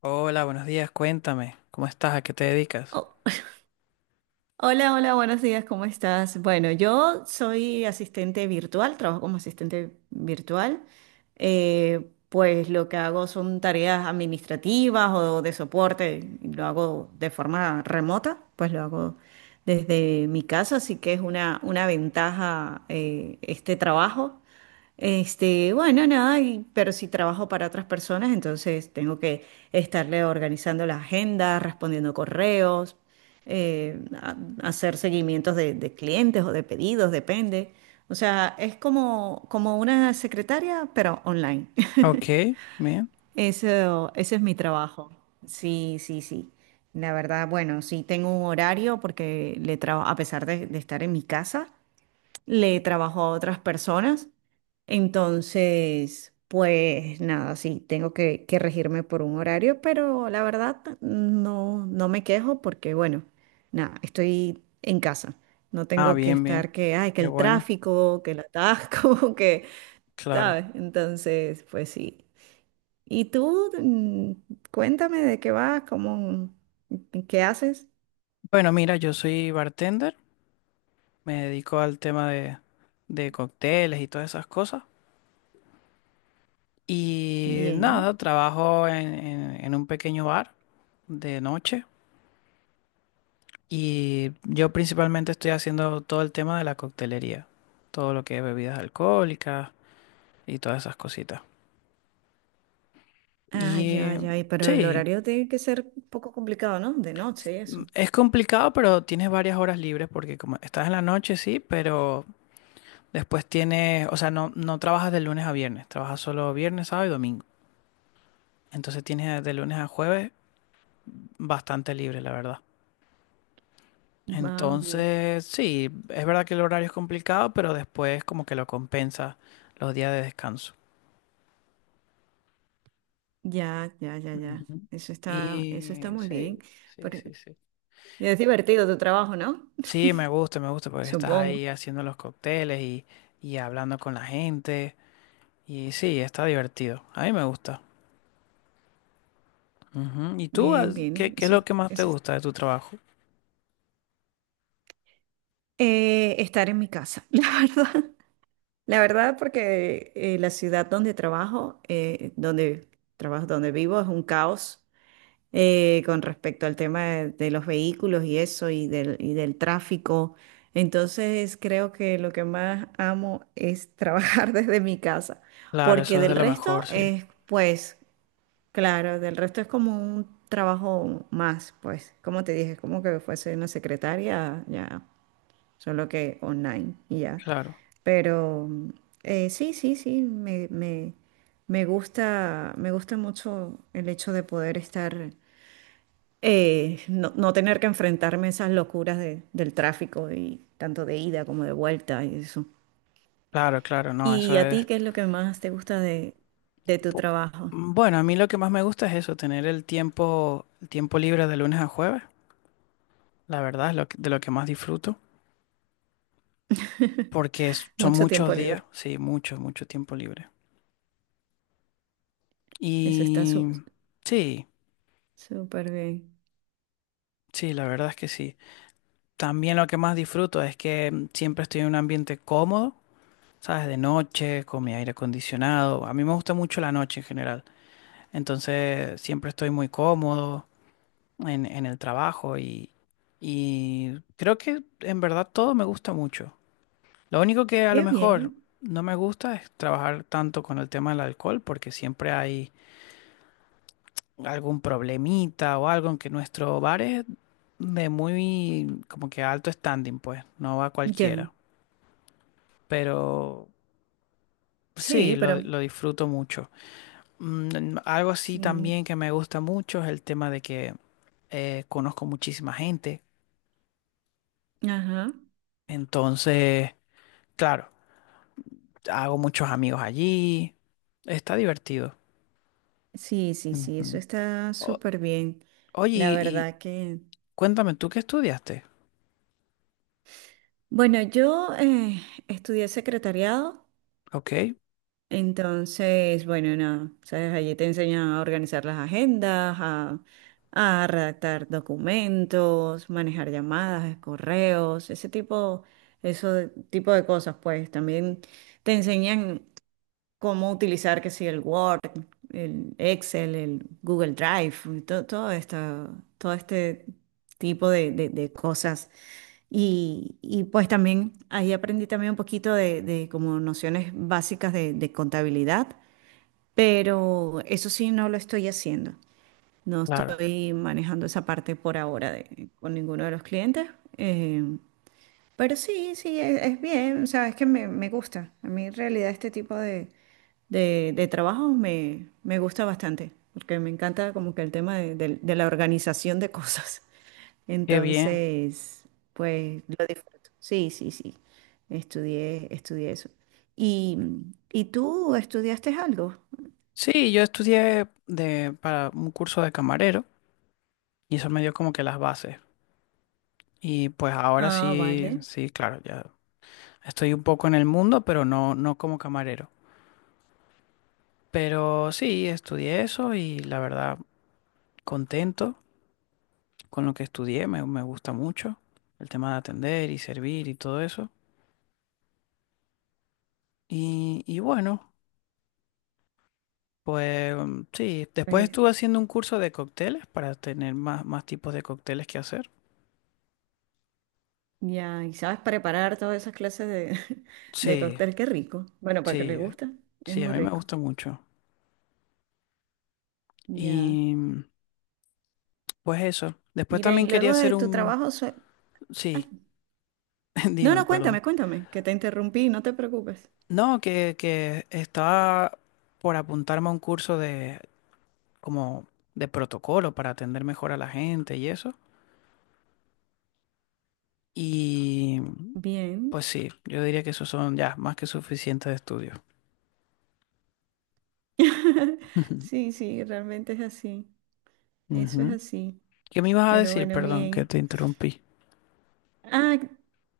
Hola, buenos días, cuéntame, ¿cómo estás? ¿A qué te dedicas? Oh, hola, hola, buenos días, ¿cómo estás? Bueno, yo soy asistente virtual, trabajo como asistente virtual. Pues lo que hago son tareas administrativas o de soporte, y lo hago de forma remota, pues lo hago desde mi casa, así que es una ventaja este trabajo. Bueno, nada, pero si trabajo para otras personas, entonces tengo que estarle organizando la agenda, respondiendo correos, eh, a- hacer seguimientos de clientes o de pedidos, depende. O sea, es como una secretaria, pero online. Ok, bien. Eso, ese es mi trabajo. Sí, sí, sí. La verdad, bueno, sí tengo un horario porque le trabajo, a pesar de estar en mi casa, le trabajo a otras personas. Entonces, pues nada, sí, tengo que regirme por un horario, pero la verdad no, no me quejo porque, bueno, nada, estoy en casa. No Ah, tengo que bien, bien. estar que, ay, que Qué el bueno, tráfico, que el atasco, que, ¿sabes? claro. Entonces, pues sí. ¿Y tú? Cuéntame de qué vas, cómo, qué haces. Bueno, mira, yo soy bartender, me dedico al tema de cócteles y todas esas cosas. Y nada, Bien. trabajo en, en un pequeño bar de noche y yo principalmente estoy haciendo todo el tema de la coctelería, todo lo que es bebidas alcohólicas y todas esas cositas. Ah, Y ya, eh, ya, y pero el sí, horario tiene que ser un poco complicado, ¿no? De noche y eso. es complicado, pero tienes varias horas libres porque como estás en la noche, sí, pero después tienes, o sea, no, no trabajas de lunes a viernes, trabajas solo viernes, sábado y domingo. Entonces tienes de lunes a jueves bastante libre, la verdad. Ah, ok. Entonces, sí, es verdad que el horario es complicado, pero después como que lo compensa los días de descanso. Ya, ya, ya, ya. Ujú. Eso está Y muy bien. sí, sí, Pero sí, sí. es divertido tu trabajo, ¿no? Sí, me gusta porque estás Supongo. ahí haciendo los cócteles y hablando con la gente. Y sí, está divertido. A mí me gusta. Ujú. ¿Y tú, ah, Bien, qué, bien. qué es lo que más te gusta de tu trabajo? Estar en mi casa, la verdad. La verdad, porque la ciudad donde trabajo, donde vivo, es un caos. Con respecto al tema de los vehículos y eso y del tráfico. Entonces creo que lo que más amo es trabajar desde mi casa, Claro, eso porque es de del lo resto mejor, sí. es, pues, claro, del resto es como un trabajo más, pues, como te dije, es como que fuese una secretaria, ya, solo que online y ya. Claro, Pero sí, sí, sí, me gusta mucho el hecho de poder estar no, no tener que enfrentarme a esas locuras del tráfico y tanto de ida como de vuelta y eso. claro, claro, no, eso ¿Y a ti es... qué es lo que más te gusta de tu pu- trabajo? Bueno, a mí lo que más me gusta es eso, tener el tiempo libre de lunes a jueves. La verdad es lo de lo que más disfruto, porque son Mucho muchos tiempo días, libre. sí, mucho, mucho tiempo libre. Eso está Y su- sí, súper bien. sí, la verdad es que sí. También lo que más disfruto es que siempre estoy en un ambiente cómodo. ¿Sabes? De noche, con mi aire acondicionado. A mí me gusta mucho la noche en general. Entonces siempre estoy muy cómodo en el trabajo y creo que en verdad todo me gusta mucho. Lo único que a lo Qué mejor bien. no me gusta es trabajar tanto con el tema del alcohol porque siempre hay algún problemita o algo en que nuestro bar es de muy como que alto standing, pues, no va Ya. cualquiera. Pero sí, Sí, lo pero lo disfruto mucho. Algo así sí. también que me gusta mucho es el tema de que conozco muchísima gente. Ajá. Entonces, claro, hago muchos amigos allí. Está divertido. Sí, sí, sí, eso Ujú. está O- súper bien. oye, La y verdad que... cuéntame, ¿tú qué estudiaste? Bueno, yo estudié secretariado. Ok, Entonces, bueno, nada, sabes, allí te enseñan a organizar las agendas, a redactar documentos, manejar llamadas, correos, ese tipo, tipo de cosas, pues también te enseñan cómo utilizar, que si el Word, el Excel, el Google Drive, todo, todo esto, todo este tipo de cosas. Y pues también ahí aprendí también un poquito de como nociones básicas de contabilidad, pero eso sí no lo estoy haciendo. No claro. estoy manejando esa parte por ahora con ninguno de los clientes. eh, pero sí, sí, es bien, o sea, es que me gusta. A mí en realidad este tipo de trabajos me, me gusta bastante, porque me encanta como que el tema de la organización de cosas. Qué bien. Entonces, pues lo disfruto. Sí, sí, sí, estudié, estudié eso. ¿Y, y tú estudiaste algo? Sí, yo estudié de, para un curso de camarero y eso me dio como que las bases. Y pues ahora Ah, sí, vale. sí, claro, ya estoy un poco en el mundo, pero no, no como camarero. Pero sí, estudié eso y la verdad, contento con lo que estudié, me gusta mucho el tema de atender y servir y todo eso. Y bueno, pues sí, después Pues estuve haciendo un curso de cócteles para tener más, más tipos de cócteles que hacer. ya, y sabes preparar todas esas clases de, de Sí, cóctel, qué rico. Bueno, para que le sí, gusta, es sí, a muy mí me rico. gusta mucho. Ya. Y pues eso. Después Mira, y también quería luego de hacer tu un... trabajo... Ay, Sí, no, dime, no, perdón. cuéntame, cuéntame, que te interrumpí, no te preocupes. No, que estaba por apuntarme a un curso de, como de protocolo para atender mejor a la gente y eso. Y Bien. pues sí, yo diría que esos son ya más que suficientes estudios. Sí, sí, realmente es así. Eso es Ujú. así. ¿Qué me ibas a Pero decir? bueno, Perdón, que bien. te interrumpí. Ah,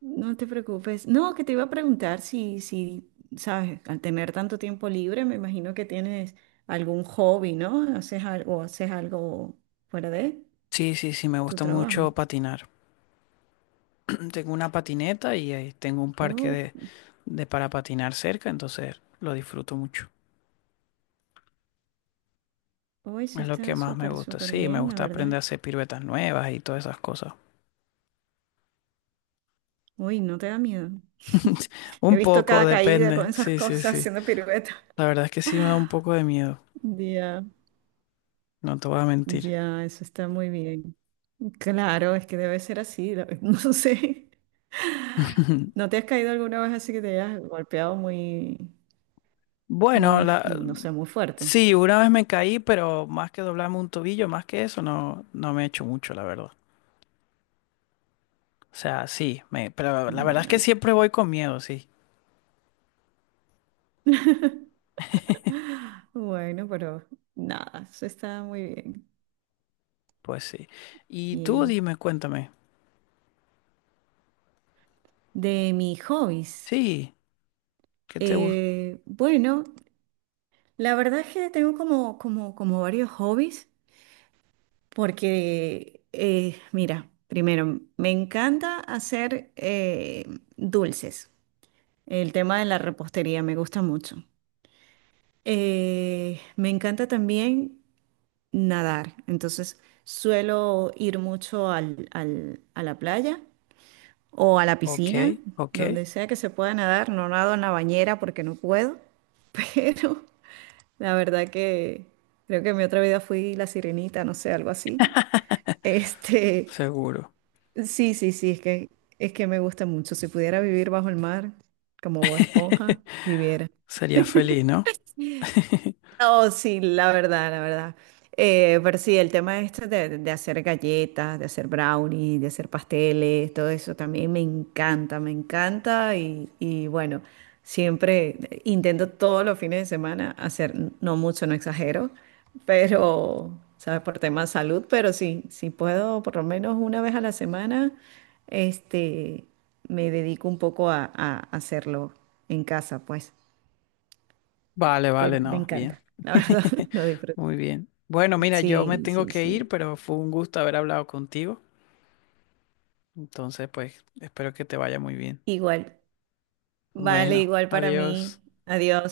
no te preocupes. No, que te iba a preguntar si, si, sabes, al tener tanto tiempo libre, me imagino que tienes algún hobby, ¿no? Haces algo, o haces algo fuera de Sí, sí, sí, me tu gusta mucho trabajo. patinar. Tengo una patineta y ahí tengo un parque Oh, de para patinar cerca, entonces lo disfruto mucho. hoy sí Es lo que está más me súper, gusta. súper Sí, me bien, la gusta aprender verdad. a hacer piruetas nuevas y todas esas cosas. Uy, ¿no te da miedo? He Un visto poco, cada caída con depende. esas Sí, sí, cosas sí. haciendo piruetas. La verdad es que sí me da un poco de miedo. Ya, No te voy a mentir. ya, eso está muy bien. Claro, es que debe ser así. No sé. ¿No te has caído alguna vez así que te hayas golpeado muy, Bueno, muy, la, no sé, muy fuerte? sí, una vez me caí, pero más que doblarme un tobillo, más que eso, no, no me he hecho mucho, la verdad. O sea, sí, me, pero la verdad es que Bueno, siempre voy con miedo, sí. bueno, pero nada, eso está muy bien. Pues sí. Y tú Bien. dime, cuéntame. De mis hobbies. Sí, ¿qué te gusta? Bueno, la verdad es que tengo como varios hobbies. Porque, mira, primero, me encanta hacer dulces. El tema de la repostería me gusta mucho. Me encanta también nadar. Entonces, suelo ir mucho a la playa o a la Ok, piscina, ok, donde sea que se pueda nadar. No nado en la bañera porque no puedo, pero la verdad que creo que en mi otra vida fui la sirenita, no sé, algo así. Este. seguro. Sí, sí, sí, es que me gusta mucho. Si pudiera vivir bajo el mar, como Bob Esponja, viviera. Sería feliz, ¿no? Oh, sí, la verdad, la verdad. Pero sí, el tema este de hacer galletas, de hacer brownies, de hacer pasteles, todo eso también me encanta y bueno, siempre intento todos los fines de semana hacer, no mucho, no exagero, pero, ¿sabes? Por tema de salud, pero sí, si puedo por lo menos una vez a la semana, este, me dedico un poco a hacerlo en casa, pues, Vale, pero vale, me no, bien. encanta, la verdad, lo disfruto. Muy bien. Bueno, mira, yo me Sí, tengo sí, que sí. ir, pero fue un gusto haber hablado contigo. Entonces, pues, espero que te vaya muy bien. Igual. Vale, Bueno, igual para adiós. mí. Adiós.